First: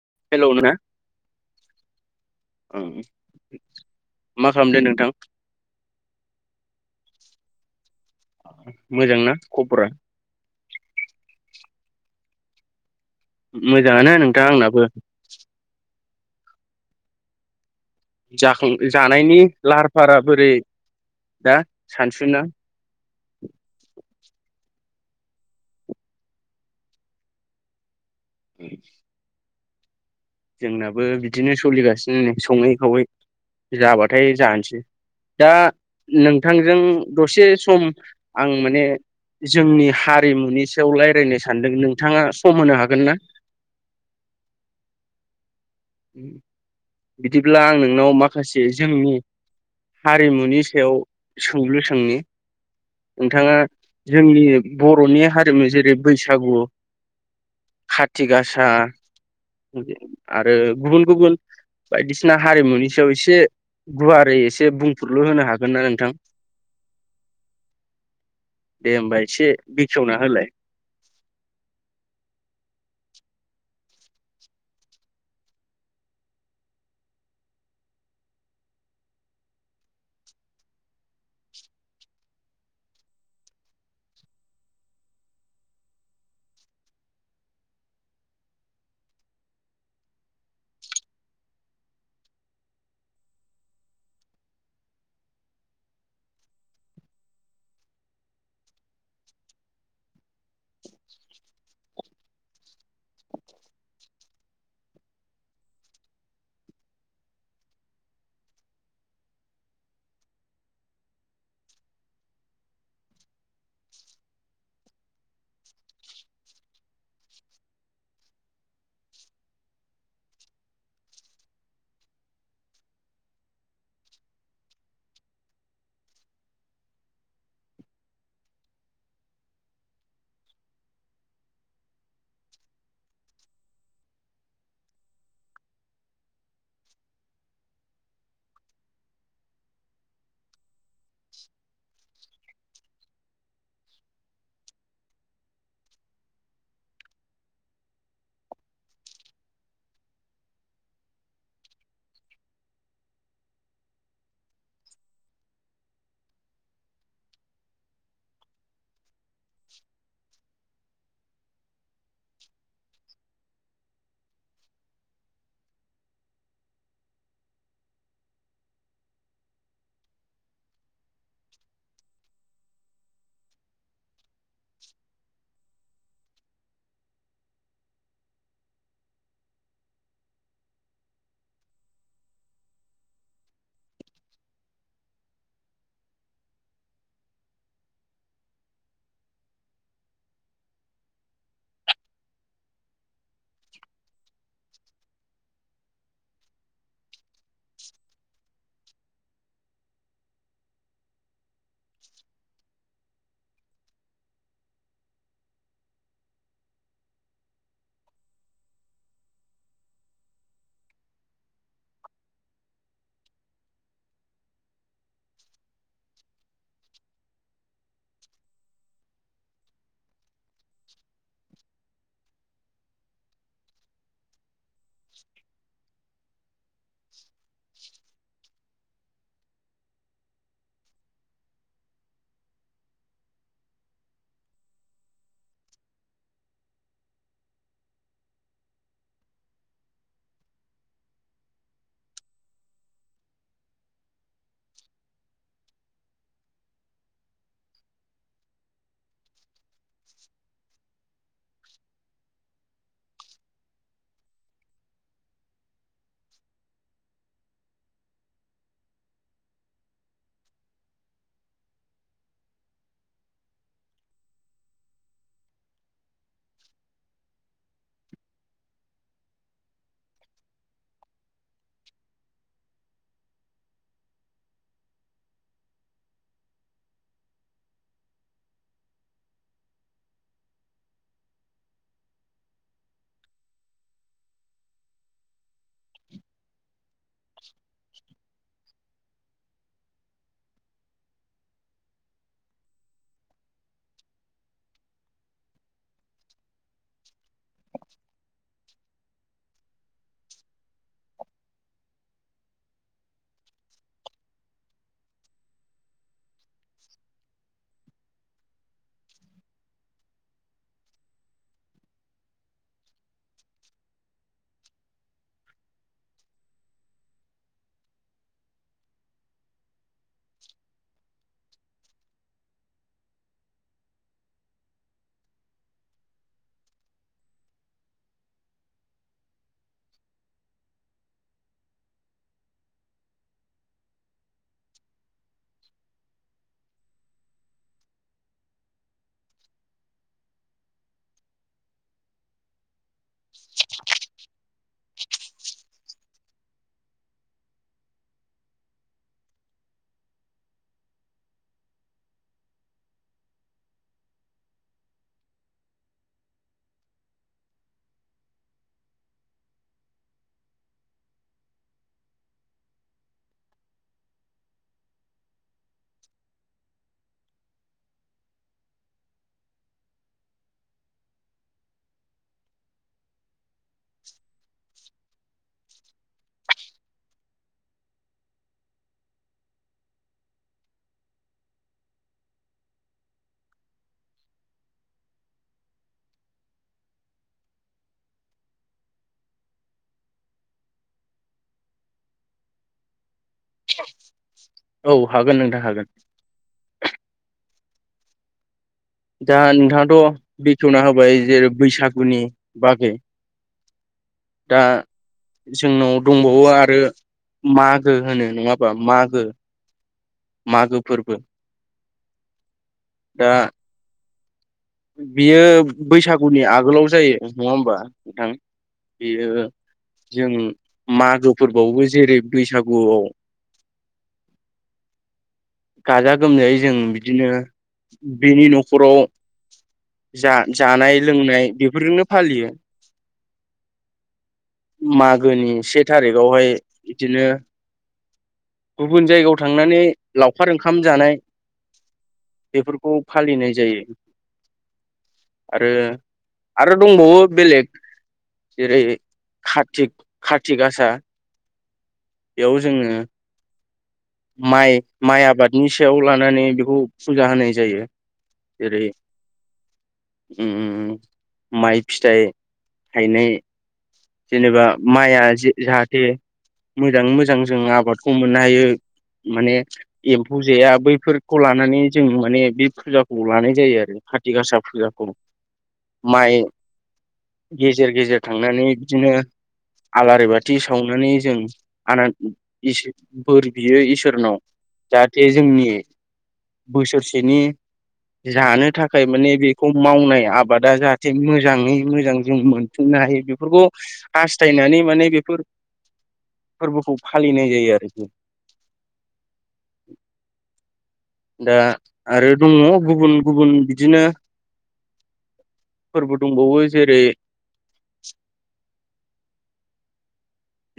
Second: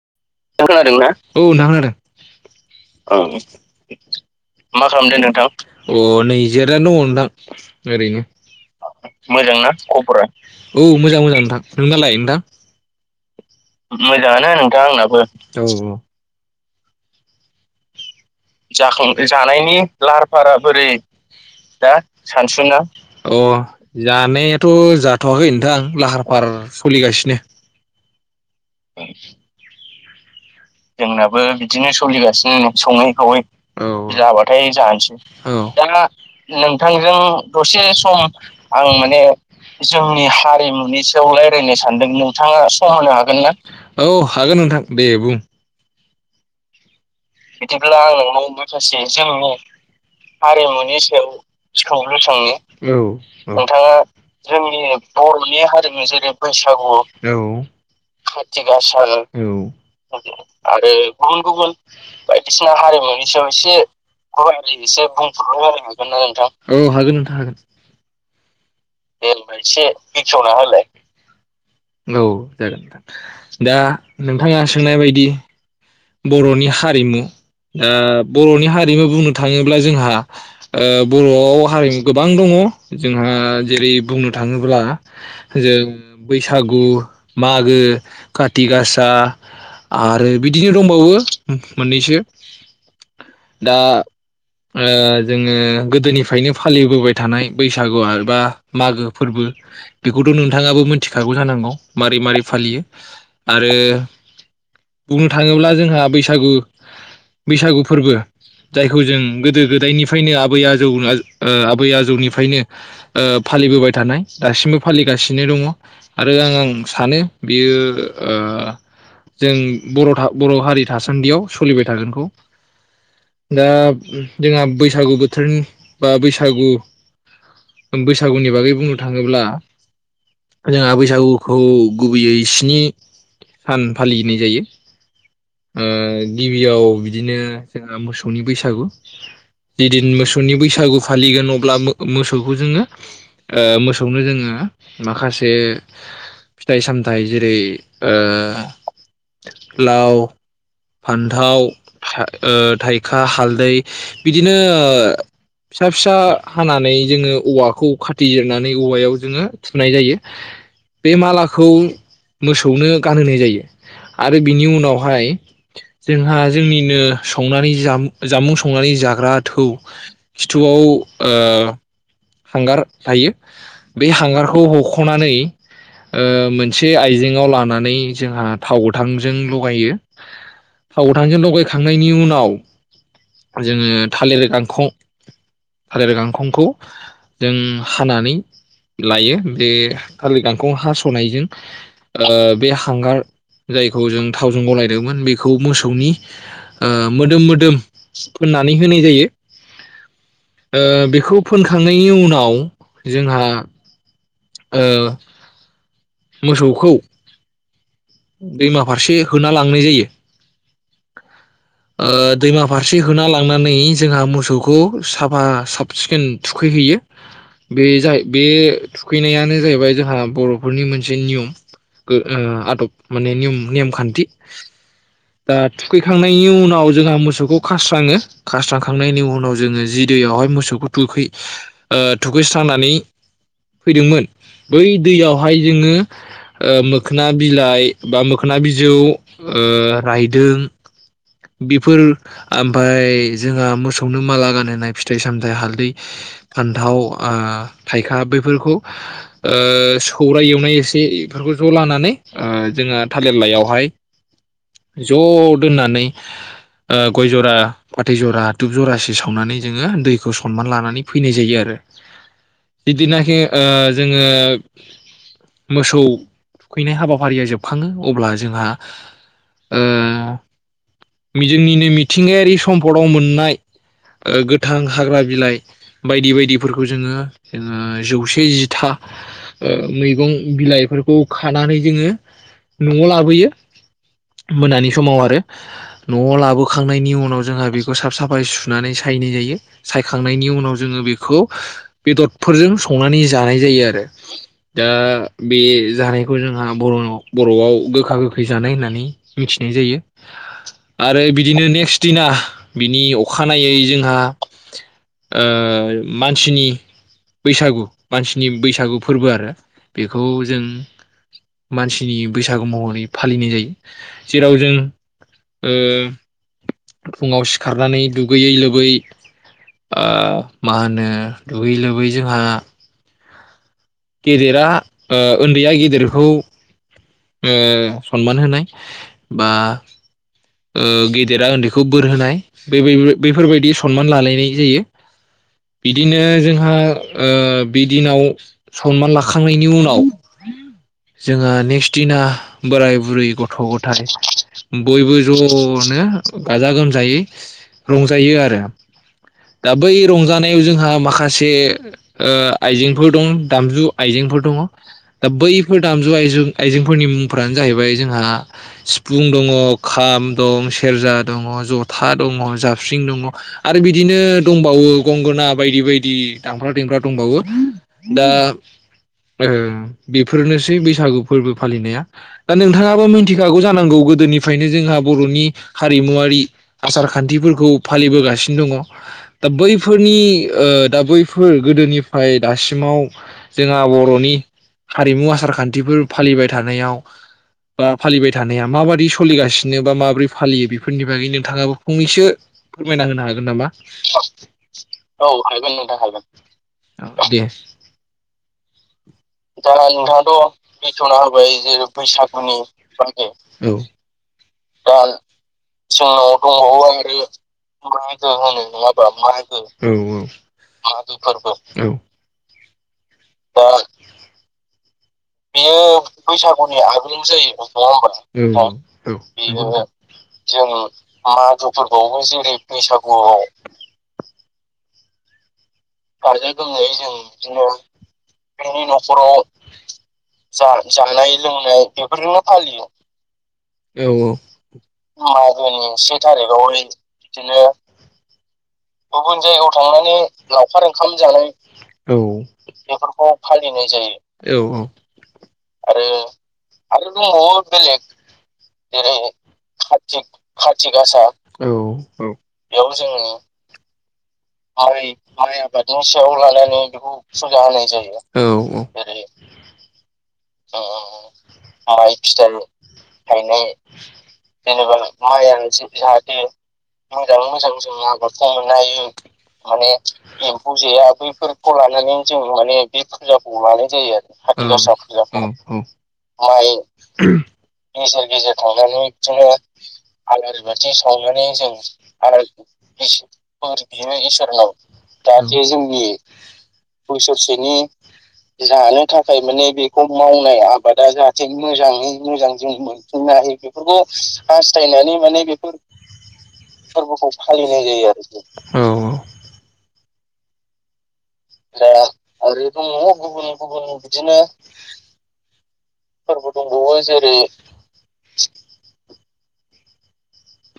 नोंथांङा हेलौ ना खोनादों ना औ नोंथां खोनादों ओं औ मा खालामदों मा खालामदों नोंथां अ नै जिरायना दङ नोंथां ओरैनो मोजां ना खबरा? औ मोजां मोजां नोंथां नोंनालाय नोंथां? मोजाङानो नोंथां आंनाबो औ औ जाखां जानायनि लाहार फाहारा बोरै दा सानसुना अ जानायाथ' जाथ'वाखै नोंथां लाहार फाहार सलिगासिनो [unintelligible] जोंनाबो बिदिनो सोलिगासिनो नै सङै खावै औ जाबाथाय जानोसै औ दा नोंथांजों दसे सम आं माने जोंनि हारिमुनि सायाव रायलायनो सानदों नोंथाङा सम होनो हागोन ना? औ हागोन नोंथां दे बुं उम बिदिब्ला आं नोंनाव माखासे जोंनि हारिमुनि सायाव सोंलु सोंनि औ नोंथाङा जोंनि बर'नि हारिमु जेरै बैसागु औ काति गासा औ आरो गुबुन गुबुन बायदिसिना हारिमुनि सायाव एसे गुवारै एसे बुंफोरलु होनो हागोन ना नोंथां? औ हागोन नोंथां दे होमबा एसे बेखेवना होलाय औ जागोन नोंथां दा नोंथाङा सोंनाय बायदि बर'नि हारिमु ओ बर'नि हारिमु बुंनो थाङोब्ला जोंहा ओ बर'आव हारिमु गोबां दङ जोंहा जेरै बुंनो थाङोब्ला जों बैसागु मागो काथि गासा आरो बिद बिदिनो दंबावो मोननैसो दा ओ जोङो गोदोनिफ्रायनो फालिबोबाय थानाय बैसागुआबा मागो फोरबो बेखौथ' नोंथाङाबो मोनथिखागौ जानांगौ मारै मारै फालियो आरो बुंनो थाङोब्ला जोंहा बैसागु बैसागु फोरबो जायखौ जों गोदो गोदायनिफ्रायनो आबै आजौ ओ आबै आजौनिफ्रायनो ओ फालिबोबाय थानाय दासिमबो फालिगासिनो दङ आरो आं आं सानो बियो ओ जों बर' था बर' हारि थासान्दियाव सलिबाय थागोनखौ दा जोंहा बैसागु बोथोरनि बा बैसागु बैसागुनि बागै बुंनो थाङोब्ला जोंहा बैसागुखौ गुबैयै स्नि सान फालिनाय जायो ओ गिबियाव बिदिनो जोंहा मोसौनि बैसागु जिदिन मोसौनि बैसागु फालिगोन अब्ला मोसौखौ जोङो ओ मोसौनो जोङो माखासे फिथाइ सामथाइ जेरै ओ लाव फान्थाव थाय ओ थाइखा हालदै बिदिनो फिसा फिसा हानानै जोङो औवाखौ खाथिजिरनानै औवायाव जोङो थुनाय जायो बे माला खौ मोसौनो गानहोनाय जायो आरो बिनि उनावहाय जोंहा जोंनिनो संनानै जा जामुं संनानै जाग्रा थौ खिथुआव ओ गार थायो‌ बै हांगार खौ हख'नानै ओ मोनसे आयजेंआव लानानै जोंहा थाव गोथांजों लगायो थाव गोथांजों लगायखांनायनि उनाव जोङो थालिर गांखं थालिर गांखंखौ जों हानानै लायो बे थारलि गांखं हास'नायजों ओ बे हांगार जायखौ जों थावजों गलायदोंमोन बेखौ मोसौनि ओ मोदोम मोदोम फोननानै होनाय जायो ओ बेखौ फोनखांनायनि उनाव जोंहा ओ मोसौखौ दैमा फारसे होना लांनाय जायो ओ दैमा फारसे होना लांनानै जोंहा मोसौखौ साफा साब सिखोन थुखैहैयो बे बे थुखैनायानो जाहैबाय जोंहा बर' फोरनि मोनसे नियम ओ आदब माने निम नेमखान्थि दा थुखै थांनायनि उन जोंना मोसौखौ खास्राङो खांनायनि उनाव जोङो जि दैयावहाय मोसौखौ थुखै ओ थुखैस्रांनानै फैदोंमोन बै दैयावहाय जोङो मोखोना बिलाइ बा मोखोना बिजौ रायदों बेफोर ओमफाय जोंहा मोसौनो माला गानहनाय फिथाइ सामथाइ हालदै फान्थाव थाइखा बेफोरखौ सौर एवनाय एसे बेफोरखौ ज' लानानै ओ जोंहा थालिर लायावहाय ज दोननानै ओ गय जरा फाथै जरा दुब जरासे सावनानै जोङो दैखौ सनमान लानानै फैनाय जायो आरो बिदिनाखि जोङो मोसौ थुखैनाय हाबाफारिया जोब बखाङो अब्ला जोंहा ओ जोंनिनो मिथिंगायारि सम्पदआव मोननाय गोथां हाग्रा बिलाइ बायदि बायदिफोरखौ जोङो ओ जौसे जिथा मैगं बिलाइफोरखौ खानानै जोङो नआव लाबोयो मोनानि समाव आरो नआव लाबोखांनायनि उनाव जोंहा बेखौ साफ साफ सुनानै सायनाय जायो सायखांनायनि उनाव जोङो बेखौ बेदरफोरजों संनानै जानाय जायो आरो दा बे जानायखौ जोंहा बर'नाव बर'आव गोखा गोखै जानाय होननानै मिथिनाय जायो आरो बिदिनो नेक्स दिना बिनि अखानायै जोंहा मानसिनि बैसागु मानसिनि बैसागु फोरबो आरो बेखौ जों मानसि नि बैसागु महरै फालिनाय जायो जेराव जों ओ फुङाव सिखारनानै दुगैयै लोबै ओ मा होनो दुगै लोबै जोंहा गेदेरा ओ उन्दैया गेदेरखौ ओ सनमान होनाय बा ओ गेदेरा उन्दैखौ बोर होनाय बे बेफोरबायदि सनमान लालायनाय जायो बिदिनो जोंहा ओ बि दिनाव सनमान लाखांनायनि उनाव जोङो नेक्स दिना बोराय बुरै गथ गथाय बयबो जनो गाजा गोमजायै रंजायो आरो दा बै रंजानायाव जोंहा माखासे ओ आइजेंफोर दं दामजु आइजेंफोर दङ दा बैफोर दामजु आइजें आइजेंफोरनि मुंफ्रानो जाहैबाय जोंहा सिफुं दङ खाम दं सेरजा दङ जथा दङ जाबस्रिं दङ आरो बिदिनो दंबावो गंगोना बायदि बायदि दामग्रा देग्रा दंबावो दा ओ बेफोरनोसै बैसागु फोरबो फालिनाया दा नोंथाङाबो मिथि खागौ जानांगौ गोदोनिफ्रायनो जोंहा बर'नि हारिमुवारि आसार खान्थिफोरखौ फालिबोगासिनो दङ दा बैफोरनि ओ दा बैफोर गोदोनिफ्राय दासिम सिमाव जोंहा बर'नि हारिमु आसार खान्थिफोर फालिबाय थानायाव बा फालिबाय थानाया माबायदि सोलिगासिनो बा माबोरै फालियो बेफोरनि बागै नोंथाङाबो फंनैसो फोरमायना होनो हागोन नामा औ औ हागोन नोंथां हागोन। औ दे। [inaudible] दा नोंथाङाथ बेखेवना होबाय जे बैसागुनि बागै दा जोंनाव दंबावो आरो मागो होनो नङाबा मागो औ औ मागो फोरबो दा बा बेयो बैसागुनि आगोलाव जायो नङा होमबा ओ बेयो जों मागो फोरबोआवबो जेरै बैसागुआव। गाजा गोमजायै जों बिदिनो बेनि नखराव जा जानाय लोंनाय बेफोरजोंनो फालियो। औ मागोनि से थारिखावहाय बिदिनो गुबुन जायगायाव थांनानै लावखार ओंखाम जानाय औ बेफोरखौ फालिनाय जायो। औ औ आरो आरो दंबावो बेलेग जेरै कार्तिक खातिक कार्तिक आसा खातिक गासा औ औ बेयाव जोङो माइ माइ आबादनि सायाव लानानै बेखौ फुजा होनाय जायो। औ जेरै उम माइ फिथाइ थायनाय जेनेबा माइआ जाहाथे मोजाङै मोजां जों आबादखौ मोननो हायो। माने एम्फौ जाया बैफोरखौ लानानै जों माने बे फुजाखौ लानाय जायो आरो खाथि गासा फुजाखौ माइ गेजेर गेजेर थांनानै बिदिनो आलारि बाथि सावनानै जों आनान बोर बियो आलारिफोर बेनो इसोरनाव जाहाथे जोंनि बोसोरसेनि जानो थाखाय माने बे मावनाय आबादा जाहाथे मोजाङै मोजां जों मोनफुंनो हायो बेफोरखौ हास्थायनानै माने बेफोर फोरबोखौ फालिनाय जायो आरोखि। दा आरो दङ गुबुन गुबुन बिदिनो फोरबो दंबावो। जेरै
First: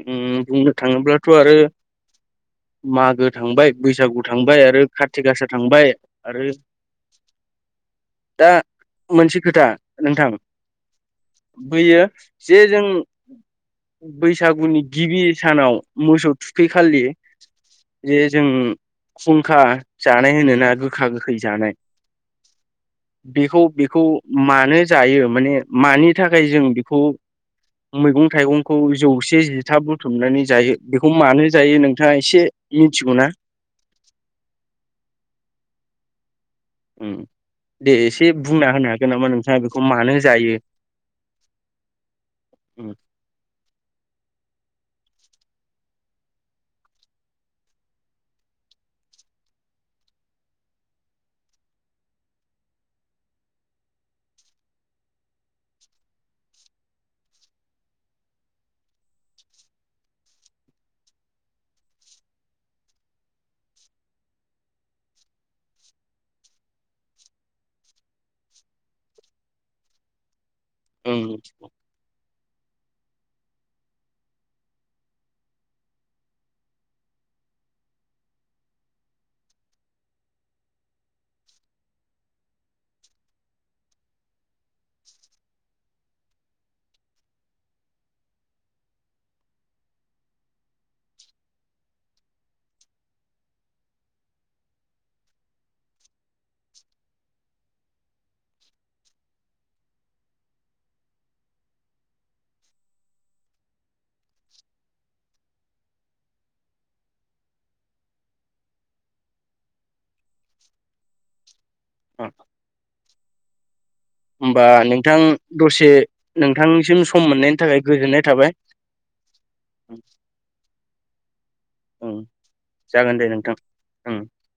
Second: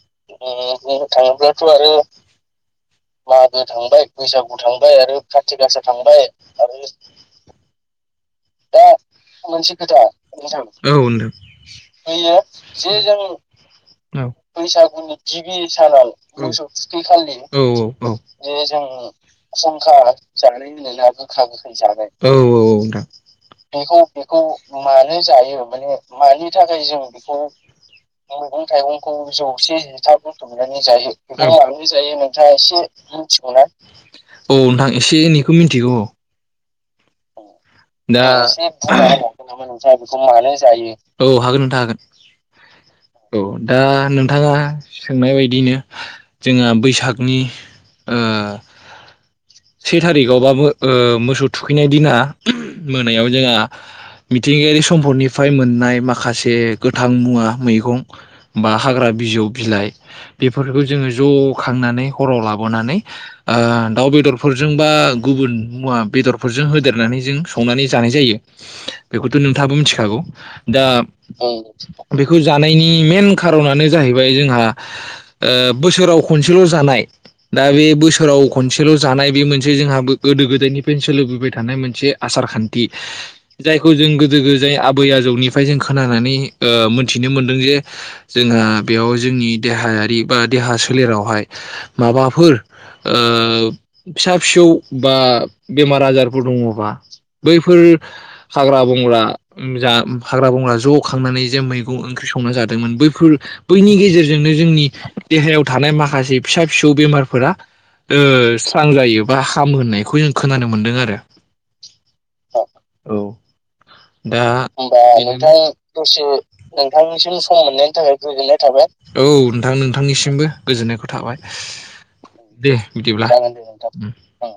उम बुंनो थाङोब्लाथ' आरो थाङोब्लाथआरो मागो थांबाय बैसागु थांबाय आरो खाथि गासा थांबाय आरो दा मोनसे खोथा नोंथां औ नोंथां बैयो जे जों बैसागुनि गिबि सानाव मोसौ थुखैखालि औ औ जे जों खुंखा जानाय होनो ना गोखा गोखै जागाय औ औ नोंथां बेखौ बेखौ मानो जायो माने मानि थाखाय जों बेखौ मैगं थाइगंखौ जौसेथा बथुमनानै जायो बेखौ मानो जायो नोंथाङा एसे मिथिगौ ना औ नोंथां एसे एनैखौ मिथिगौ औ उम दे दा एसे बुंना होनो हागोन नामा नोंथाङा बेखौ मानो जायो औ हागोन नथां हागोन उम औ दा नोंथाङा सोंनाय बायदिनो जोंहा बैसागनि ओ से थारिखआवबाबो ओ मोसौ थुखैनाय दिना मोनायाव जोंहा मिथिंगायारि सम्फदनिफ्राय मोननाय माखासे गोथां मुवा मैगं बा हाग्रा बिजौ बिलाइ बेफोरखौ जोङो ज खांनानै हराव लाबोनानै दाउ बेदरफोरजों बा गुबुन मुवा बेदरफोरजों होदेरनानै जों संनानै जानाय जायो बेखौथ नोंथाङोबो मिथिखागौ दा उम उम बेखौ जा नायनि मेन खारननो जाहैबाय जोंहा ओ बोसोराव खनसेल जानाय दा बे बोसोराव खनसेल जानाय बे मोनसे जोंहा गोदो गोदायनिफ्रायनो सोलिबोबाय थानाय मोनसे आसार खान्थि जायखौ जों गोदो गोदाय आबै आजौनिफ्राय जों खोनानानै ओ मोनथिनो मोनदों जे जोंहा बेयाव जोंनि देहायारि बा देहा सोलेरावहाय माबाफोर ओ फिसा फिसौ बा बेमार आजारफोर दङबा बैफोर हाग्रा बंग्रा जा हाग्रा बंग्रा ज खांनानै जे मैगं ओंख्रि संना जादोंमोन बैफोर बैनि गेजेरजोंनो जोंनि देहायाव थानाय माखासे फिसा फिसौ बेमारफोरा ओ स्रां जायो बा हामोहोननायखौ जों अ औ औ दा होमबा नोंथां दसे नोंथांनिसिम सम मोननायनि थाखाय गोजोननाय थाबाय औ नोंथां नोंथांनिसिमबो गोजोननायखौ थाबाय उम दे जागोन दे बिदिब्ला उम नोंथां उम नोंथां